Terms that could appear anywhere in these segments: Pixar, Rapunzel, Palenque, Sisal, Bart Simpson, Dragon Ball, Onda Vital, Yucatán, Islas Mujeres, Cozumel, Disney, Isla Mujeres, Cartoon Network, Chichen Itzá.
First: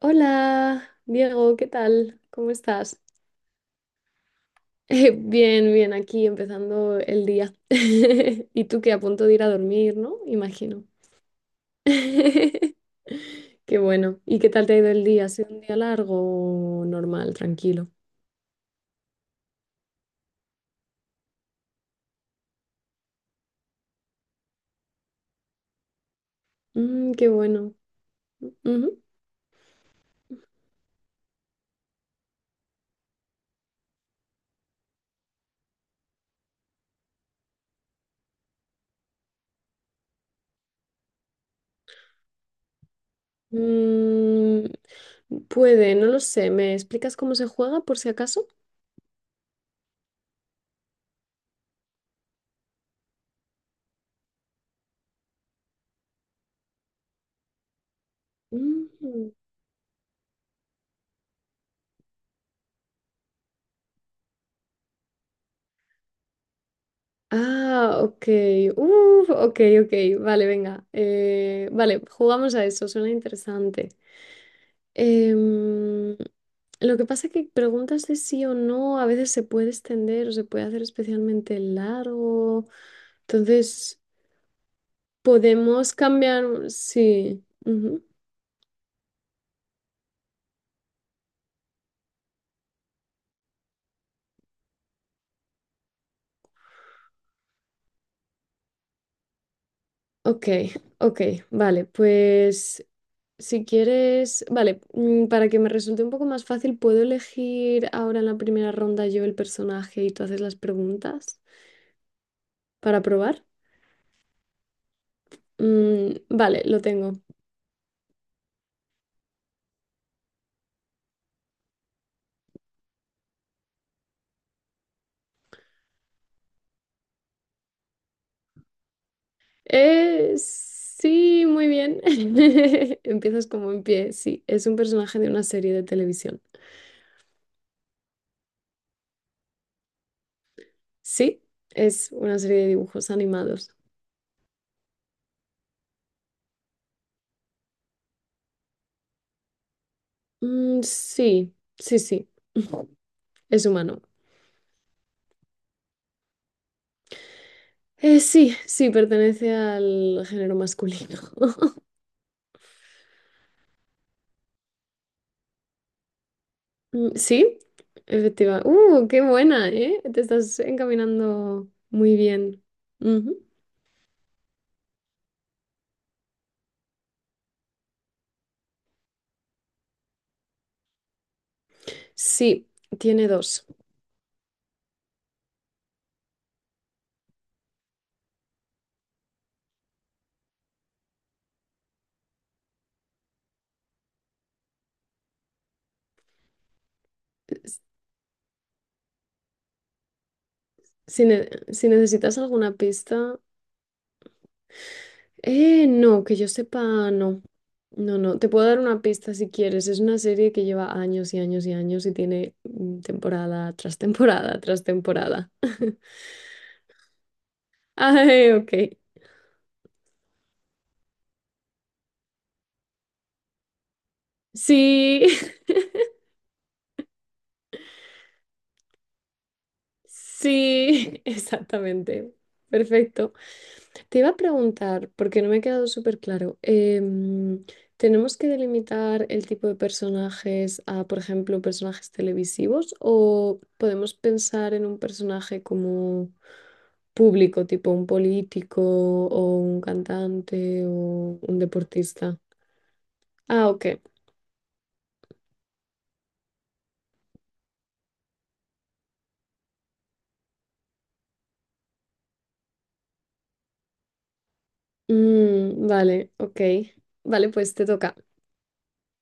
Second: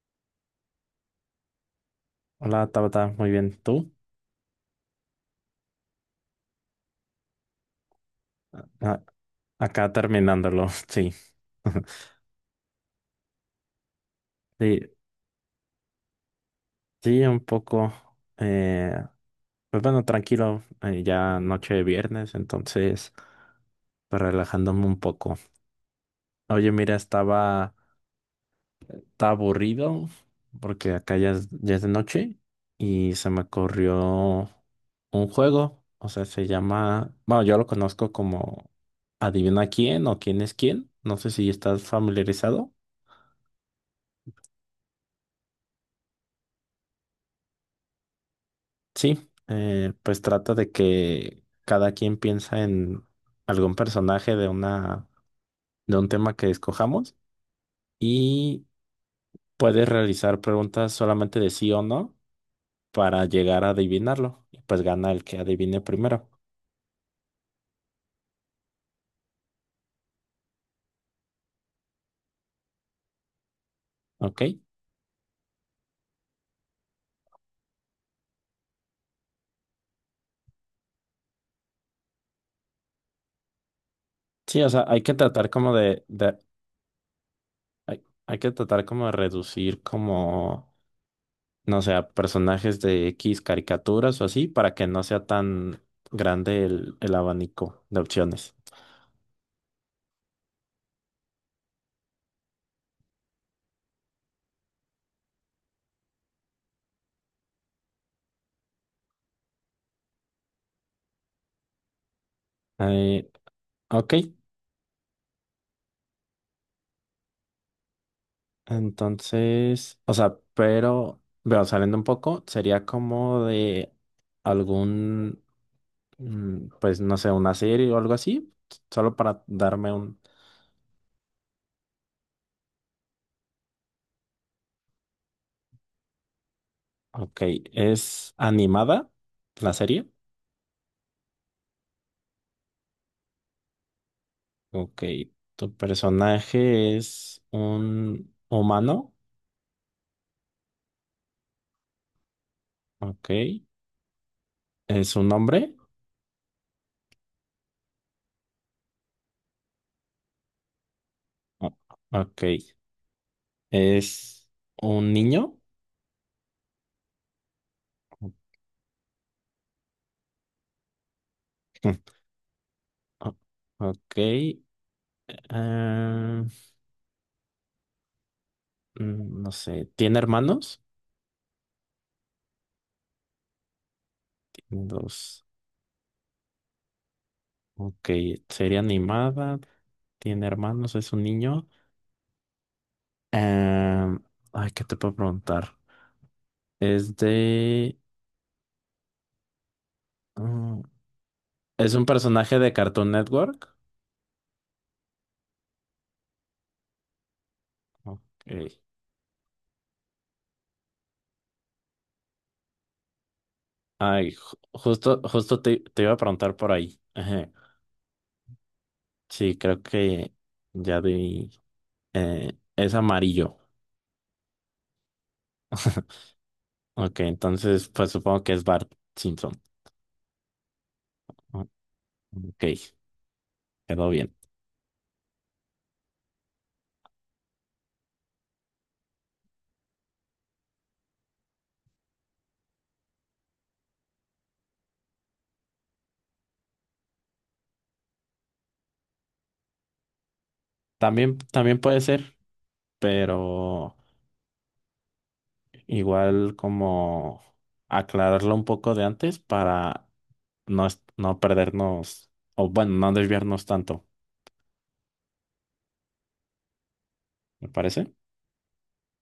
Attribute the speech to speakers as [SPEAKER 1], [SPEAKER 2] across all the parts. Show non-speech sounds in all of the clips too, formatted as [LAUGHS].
[SPEAKER 1] Hola, Diego, ¿qué tal? ¿Cómo
[SPEAKER 2] Hola,
[SPEAKER 1] estás?
[SPEAKER 2] Tabata, muy
[SPEAKER 1] [LAUGHS]
[SPEAKER 2] bien. ¿Tú?
[SPEAKER 1] Bien, bien, aquí empezando el día. [LAUGHS] Y tú que
[SPEAKER 2] Ah,
[SPEAKER 1] a punto de ir a
[SPEAKER 2] acá
[SPEAKER 1] dormir, ¿no?
[SPEAKER 2] terminándolo, [LAUGHS]
[SPEAKER 1] Imagino.
[SPEAKER 2] sí. [LAUGHS]
[SPEAKER 1] [LAUGHS] Qué bueno. ¿Y qué tal te ha
[SPEAKER 2] Sí,
[SPEAKER 1] ido el día? ¿Ha sido un día largo o
[SPEAKER 2] sí,
[SPEAKER 1] normal,
[SPEAKER 2] un
[SPEAKER 1] tranquilo?
[SPEAKER 2] poco. eh, pues bueno, tranquilo, ya noche de viernes, entonces, pues relajándome un poco. Oye, mira,
[SPEAKER 1] Mm, qué
[SPEAKER 2] estaba,
[SPEAKER 1] bueno. Ujú.
[SPEAKER 2] estaba aburrido porque acá ya es de noche y se me ocurrió un juego, o sea, se llama, bueno, yo lo conozco como Adivina quién o quién es quién. No sé si estás familiarizado.
[SPEAKER 1] Mm, puede, no lo sé. ¿Me explicas cómo se juega por si acaso?
[SPEAKER 2] Sí, pues trata de que cada quien piensa en algún personaje de un tema que escojamos y
[SPEAKER 1] Mm,
[SPEAKER 2] puedes realizar preguntas solamente de sí o no para llegar a adivinarlo. Y pues gana el que adivine primero.
[SPEAKER 1] ah, ok. Uf, ok, ok. Vale, venga. Vale, jugamos a eso, suena interesante.
[SPEAKER 2] ¿Ok?
[SPEAKER 1] Em, lo que pasa es que preguntas de sí o no a veces se puede extender o se puede hacer especialmente largo. Entonces,
[SPEAKER 2] Sí, o sea, hay que tratar
[SPEAKER 1] podemos cambiar. Sí,
[SPEAKER 2] hay,
[SPEAKER 1] ujú.
[SPEAKER 2] hay que tratar como de reducir como, no sé, a personajes de X caricaturas o así para que no sea tan grande el abanico de opciones.
[SPEAKER 1] Ok, ok, vale, pues si quieres, vale, para que me resulte un poco más fácil, ¿puedo elegir ahora en la primera ronda yo el personaje y tú haces las preguntas para
[SPEAKER 2] Eh,
[SPEAKER 1] probar?
[SPEAKER 2] ok.
[SPEAKER 1] Mm, vale, lo tengo.
[SPEAKER 2] Entonces, o sea, pero, bueno, saliendo un poco, sería como de algún, pues no sé, una serie o algo así, solo para darme un...
[SPEAKER 1] Sí, muy bien. [LAUGHS] Empiezas como en pie, sí, es un personaje de una serie de televisión.
[SPEAKER 2] Ok, ¿es animada la serie?
[SPEAKER 1] Sí, es una serie de dibujos animados.
[SPEAKER 2] Ok, ¿tu personaje es un humano?
[SPEAKER 1] Mm, sí, sí, sí,
[SPEAKER 2] Ok,
[SPEAKER 1] es humano.
[SPEAKER 2] ¿es un hombre?
[SPEAKER 1] Sí, sí, pertenece al género masculino.
[SPEAKER 2] O-
[SPEAKER 1] [LAUGHS]
[SPEAKER 2] Ok, ¿es un niño?
[SPEAKER 1] Mm, sí,
[SPEAKER 2] [LAUGHS]
[SPEAKER 1] efectiva. ¡Uh, qué buena, eh! Te estás encaminando
[SPEAKER 2] Mm,
[SPEAKER 1] muy bien.
[SPEAKER 2] o-
[SPEAKER 1] Ujú.
[SPEAKER 2] Ok, ah, no sé, ¿tiene hermanos?
[SPEAKER 1] Sí, tiene dos.
[SPEAKER 2] Tiene dos. Ok, sería animada. Tiene hermanos, es un niño. Em, ay, ¿qué te puedo preguntar? Es
[SPEAKER 1] S-
[SPEAKER 2] de... mm,
[SPEAKER 1] Si, si
[SPEAKER 2] ¿es un
[SPEAKER 1] necesitas
[SPEAKER 2] personaje
[SPEAKER 1] alguna
[SPEAKER 2] de Cartoon
[SPEAKER 1] pista...
[SPEAKER 2] Network?
[SPEAKER 1] No, que yo sepa, no. No, no,
[SPEAKER 2] Ok.
[SPEAKER 1] te puedo dar una pista si quieres. Es una serie que lleva años y años y años y tiene temporada tras
[SPEAKER 2] Ay,
[SPEAKER 1] temporada
[SPEAKER 2] ju-
[SPEAKER 1] tras
[SPEAKER 2] justo,
[SPEAKER 1] temporada.
[SPEAKER 2] justo te,
[SPEAKER 1] [LAUGHS]
[SPEAKER 2] te iba a preguntar por ahí. Ajá.
[SPEAKER 1] Ay, ok.
[SPEAKER 2] Sí, creo que ya di... es amarillo.
[SPEAKER 1] Sí,
[SPEAKER 2] Ok, entonces pues supongo que es Bart Simpson.
[SPEAKER 1] sí, [LAUGHS]
[SPEAKER 2] Ah,
[SPEAKER 1] exactamente.
[SPEAKER 2] ok,
[SPEAKER 1] Perfecto.
[SPEAKER 2] quedó
[SPEAKER 1] Te iba
[SPEAKER 2] bien.
[SPEAKER 1] a preguntar, porque no me ha quedado súper claro, ¿tenemos que delimitar el tipo de personajes a, por ejemplo, personajes televisivos o podemos pensar en un personaje como público, tipo un político o un cantante
[SPEAKER 2] También,
[SPEAKER 1] o un
[SPEAKER 2] también puede ser,
[SPEAKER 1] deportista? Ah,
[SPEAKER 2] pero
[SPEAKER 1] ok.
[SPEAKER 2] igual como aclararlo un poco de antes para no, no perdernos, o bueno, no desviarnos tanto,
[SPEAKER 1] Mm, vale, ok. Vale,
[SPEAKER 2] ¿me
[SPEAKER 1] pues te
[SPEAKER 2] parece?
[SPEAKER 1] toca.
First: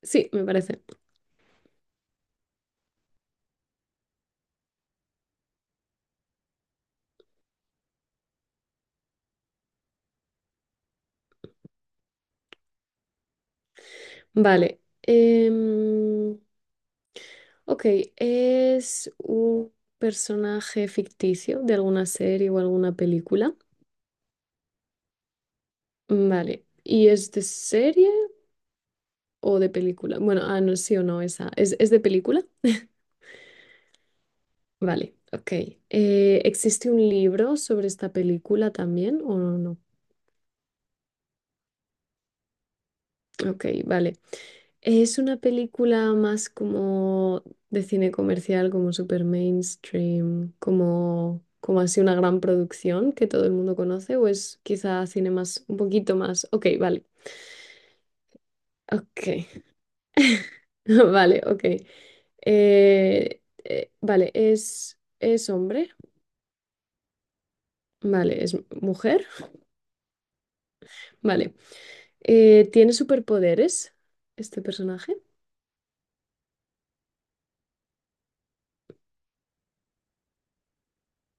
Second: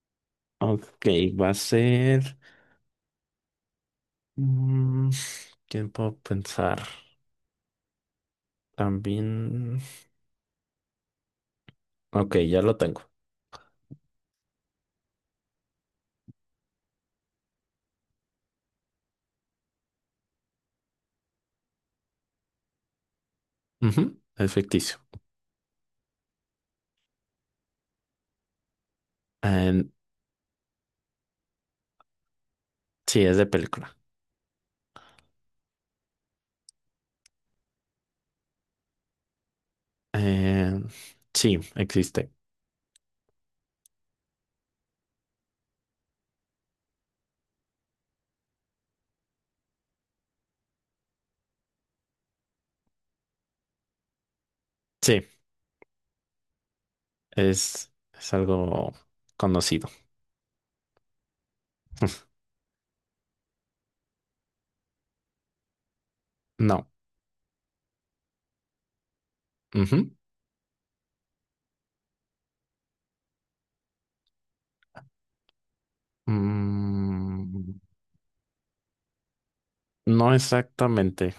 [SPEAKER 1] Sí, me parece.
[SPEAKER 2] Ok, va a ser mm, tiempo a pensar. También. Ok, ya lo tengo.
[SPEAKER 1] Vale. Ok, ¿es un personaje ficticio de alguna serie o alguna película?
[SPEAKER 2] Ujú, es ficticio.
[SPEAKER 1] Mm, vale, ¿y es de serie o de
[SPEAKER 2] Eh,
[SPEAKER 1] película? Bueno, ah, no, sí o no, esa. Es de película? [LAUGHS]
[SPEAKER 2] sí, es de película.
[SPEAKER 1] Vale, ok. ¿Existe un libro sobre esta película también o no?
[SPEAKER 2] Eh, sí, existe.
[SPEAKER 1] Ok, vale. Es una película más como de cine comercial, como super mainstream, como, como así una gran producción que todo el mundo conoce, o es quizá
[SPEAKER 2] Sí,
[SPEAKER 1] cine más, un poquito más. Ok, vale.
[SPEAKER 2] es algo
[SPEAKER 1] Ok,
[SPEAKER 2] conocido.
[SPEAKER 1] [LAUGHS] vale, ok.
[SPEAKER 2] [LAUGHS]
[SPEAKER 1] Vale, es hombre,
[SPEAKER 2] No.
[SPEAKER 1] vale, es mujer,
[SPEAKER 2] Ujú.
[SPEAKER 1] vale. ¿Tiene superpoderes este personaje?
[SPEAKER 2] Mm, No exactamente.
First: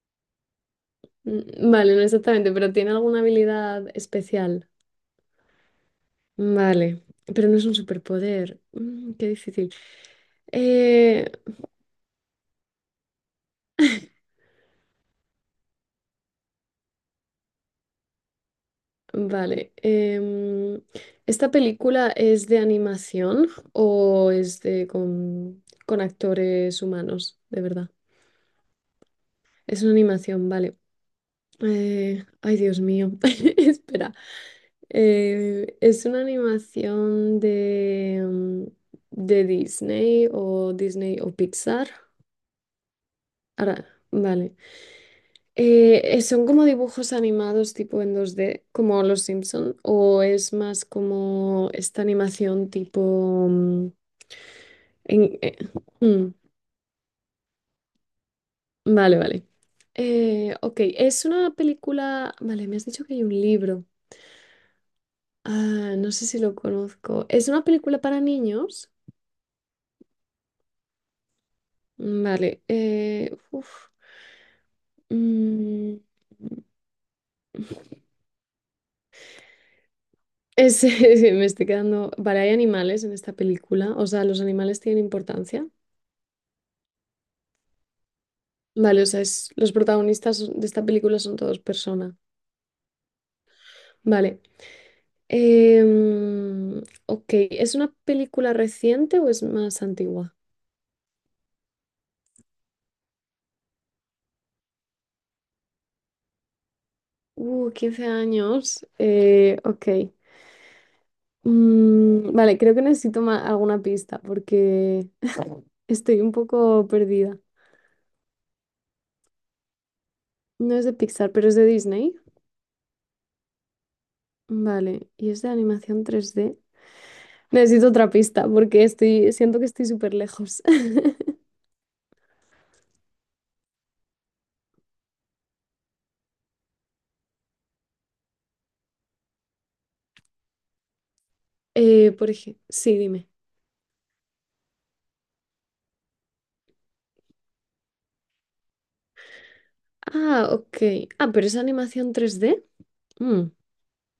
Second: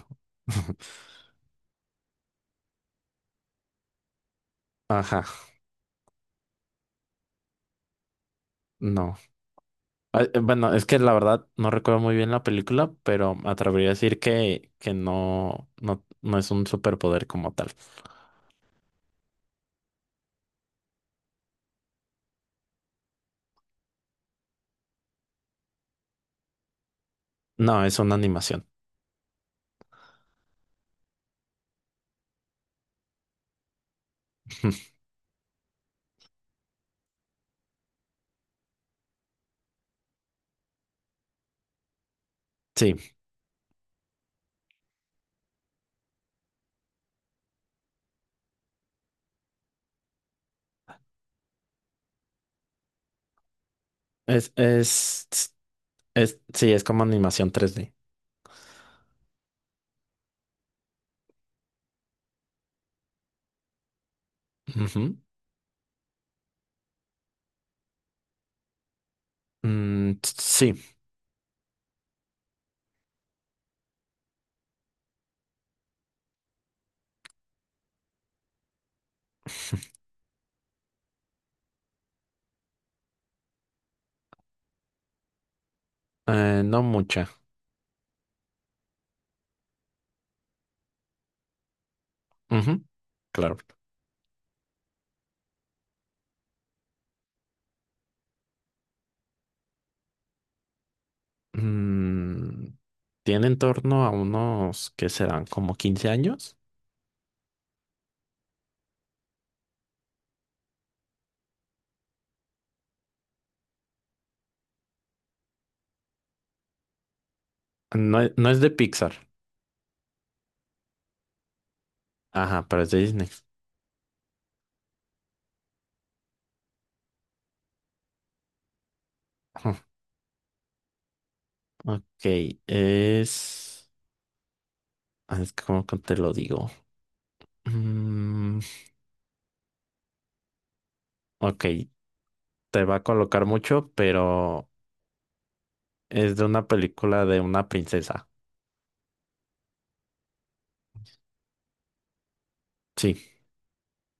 [SPEAKER 2] [LAUGHS]
[SPEAKER 1] Mm, vale, no exactamente, pero ¿tiene alguna habilidad especial?
[SPEAKER 2] Ajá,
[SPEAKER 1] Vale, pero no es un superpoder. Mm,
[SPEAKER 2] no.
[SPEAKER 1] qué difícil.
[SPEAKER 2] Ah, bueno, es que la
[SPEAKER 1] Eh,
[SPEAKER 2] verdad no recuerdo muy bien la película, pero me atrevería a decir que no, no, no es un superpoder como tal.
[SPEAKER 1] vale. ¿Esta película es de animación o es de con actores humanos, de
[SPEAKER 2] No,
[SPEAKER 1] verdad?
[SPEAKER 2] es una animación.
[SPEAKER 1] Es una animación, vale. Ay, Dios mío. [LAUGHS] Espera.
[SPEAKER 2] [LAUGHS]
[SPEAKER 1] ¿Es una animación de, de Disney o Disney o Pixar?
[SPEAKER 2] Sí,
[SPEAKER 1] Ahora, vale. ¿Son como dibujos animados tipo en 2D como Los Simpson? ¿O es más como esta animación tipo...
[SPEAKER 2] es,
[SPEAKER 1] en-
[SPEAKER 2] es,
[SPEAKER 1] eh, mm,
[SPEAKER 2] sí, es como animación 3D.
[SPEAKER 1] vale, vale. Ok, es una película... Vale, me has dicho que hay un libro.
[SPEAKER 2] Ujú.
[SPEAKER 1] Ah, no sé si lo conozco. ¿Es una película para niños?
[SPEAKER 2] Sí,
[SPEAKER 1] Mm, vale. Uf, mm, [LAUGHS] me estoy quedando... Vale, hay animales en esta película. O sea, ¿los animales tienen importancia?
[SPEAKER 2] no mucha.
[SPEAKER 1] Vale, o sea, los protagonistas de esta película son todos personas.
[SPEAKER 2] Ujú, claro.
[SPEAKER 1] Vale. Em, ok, ¿es una película reciente o es más antigua?
[SPEAKER 2] Mm, tiene en torno a unos que serán como 15 años.
[SPEAKER 1] 15 años. Ok. Mm, vale, creo que necesito alguna pista porque estoy un poco perdida.
[SPEAKER 2] No, no es de Pixar.
[SPEAKER 1] No es de Pixar, pero es de Disney.
[SPEAKER 2] Ajá, pero es de Disney.
[SPEAKER 1] Vale, y es de animación 3D. Necesito otra pista porque estoy, siento que
[SPEAKER 2] Ujú,
[SPEAKER 1] estoy súper lejos. [LAUGHS]
[SPEAKER 2] ok, es... es que como que te lo digo. Mm, ok,
[SPEAKER 1] Por ejemplo,
[SPEAKER 2] te va
[SPEAKER 1] sí,
[SPEAKER 2] a colocar mucho, pero es de una película de una princesa.
[SPEAKER 1] ah, ok. Ah, pero es animación 3D.
[SPEAKER 2] Sí,
[SPEAKER 1] Mm,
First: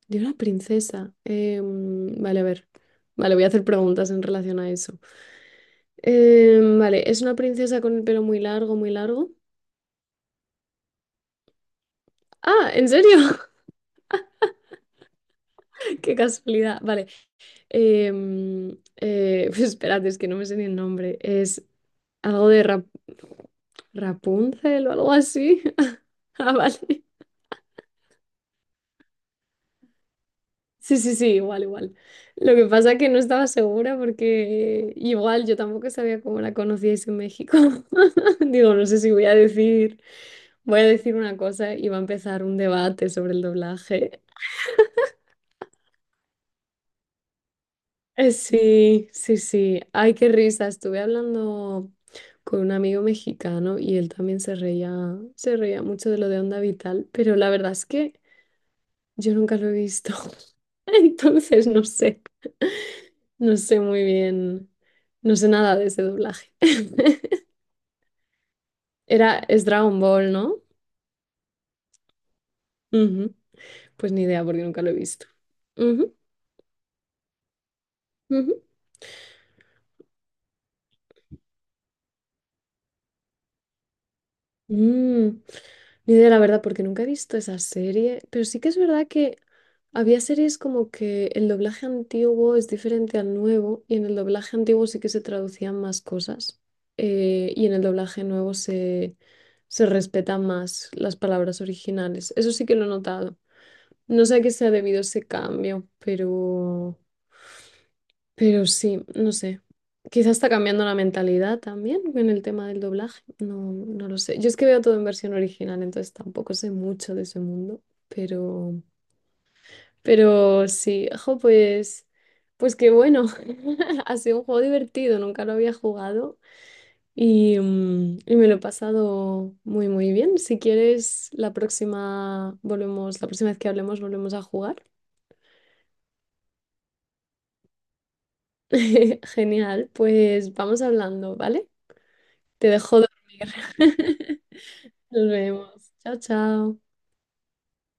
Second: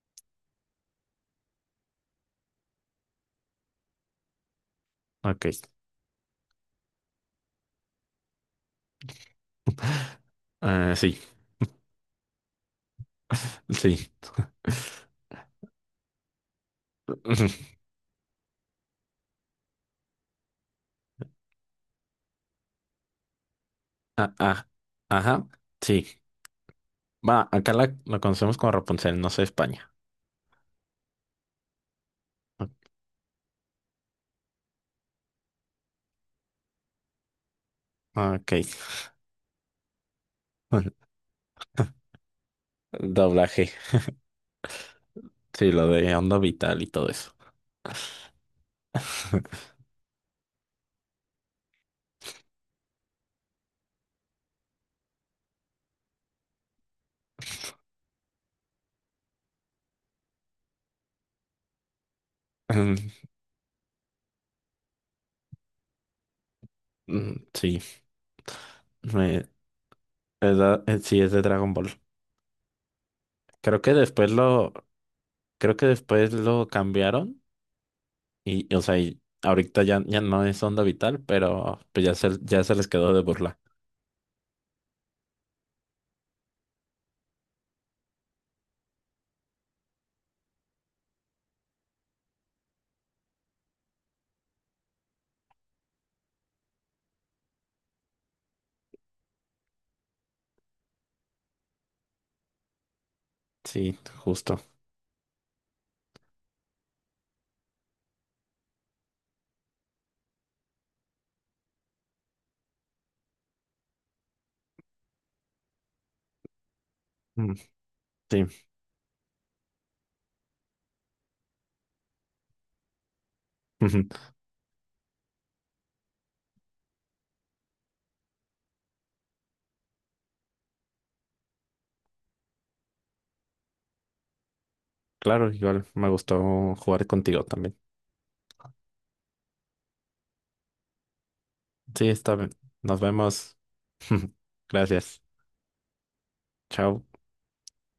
[SPEAKER 1] de una princesa. Vale, a ver. Vale, voy a hacer preguntas en relación a eso.
[SPEAKER 2] ok.
[SPEAKER 1] Vale, es una princesa con el pelo muy largo, muy largo.
[SPEAKER 2] Ah, sí,
[SPEAKER 1] Ah, ¿en serio? [LAUGHS]
[SPEAKER 2] sí. [LAUGHS]
[SPEAKER 1] Qué casualidad. Vale.
[SPEAKER 2] Ujú,
[SPEAKER 1] Eh, mm, [LAUGHS] pues espérate, es que no me sé ni el nombre. Es algo de
[SPEAKER 2] ah, ah,
[SPEAKER 1] Rapunzel o algo
[SPEAKER 2] ajá,
[SPEAKER 1] así.
[SPEAKER 2] sí.
[SPEAKER 1] [LAUGHS] Ah, vale.
[SPEAKER 2] Va, acá la conocemos como Rapunzel, no sé España.
[SPEAKER 1] Sí, sí, sí, igual, igual. Lo que pasa es que no estaba segura porque igual yo tampoco sabía cómo la conocíais en México.
[SPEAKER 2] Ah,
[SPEAKER 1] [LAUGHS]
[SPEAKER 2] ok.
[SPEAKER 1] Digo, no sé si voy a decir, voy a
[SPEAKER 2] [LAUGHS]
[SPEAKER 1] decir una cosa y va a empezar un debate sobre el
[SPEAKER 2] Doblaje.
[SPEAKER 1] doblaje.
[SPEAKER 2] Sí, lo de Onda Vital y todo eso.
[SPEAKER 1] Sí, sí,
[SPEAKER 2] [LAUGHS]
[SPEAKER 1] sí. Ay, qué risa. Estuve hablando con un amigo mexicano y él también se reía mucho de lo de Onda Vital, pero la verdad es que yo nunca lo he visto. [LAUGHS] Entonces, no sé.
[SPEAKER 2] Mm,
[SPEAKER 1] No sé muy bien, no sé nada de ese doblaje. [LAUGHS]
[SPEAKER 2] Sí.
[SPEAKER 1] Era, es Dragon Ball,
[SPEAKER 2] Es
[SPEAKER 1] ¿no?
[SPEAKER 2] la- eh, sí, es de Dragon Ball.
[SPEAKER 1] Ujú.
[SPEAKER 2] Creo que
[SPEAKER 1] Pues ni
[SPEAKER 2] después
[SPEAKER 1] idea porque
[SPEAKER 2] lo,
[SPEAKER 1] nunca lo he visto.
[SPEAKER 2] creo que
[SPEAKER 1] Ujú,
[SPEAKER 2] después lo cambiaron
[SPEAKER 1] ujú.
[SPEAKER 2] y, o sea, y ahorita ya no es Onda Vital, pero pues ya se les quedó de burla.
[SPEAKER 1] Mm, ni idea, la verdad, porque nunca he visto esa serie, pero sí que es verdad que había series como que el doblaje antiguo es diferente al nuevo y en el doblaje antiguo sí que se traducían más cosas y en el doblaje nuevo se, se respetan más las palabras originales. Eso sí que lo he notado.
[SPEAKER 2] Sí,
[SPEAKER 1] No sé a qué
[SPEAKER 2] justo.
[SPEAKER 1] se ha debido ese cambio, pero sí, no sé. Quizás está cambiando la mentalidad también en el tema del doblaje. No, no lo sé. Yo es que veo todo en versión original, entonces tampoco sé mucho de ese
[SPEAKER 2] Mm,
[SPEAKER 1] mundo,
[SPEAKER 2] sí,
[SPEAKER 1] pero, pero sí, ojo, pues, pues qué bueno. [LAUGHS] Ha
[SPEAKER 2] [LAUGHS]
[SPEAKER 1] sido un juego divertido, nunca lo había jugado y, y me lo he pasado muy, muy bien. Si quieres, la próxima volvemos, la próxima vez que hablemos, volvemos a jugar.
[SPEAKER 2] claro, igual me gustó jugar contigo también.
[SPEAKER 1] [LAUGHS] Genial, pues vamos hablando, ¿vale?
[SPEAKER 2] Sí, está bien.
[SPEAKER 1] Te dejo
[SPEAKER 2] Nos
[SPEAKER 1] dormir.
[SPEAKER 2] vemos. [LAUGHS]
[SPEAKER 1] [LAUGHS]
[SPEAKER 2] Gracias.
[SPEAKER 1] Nos vemos. Chao, chao.
[SPEAKER 2] Chao.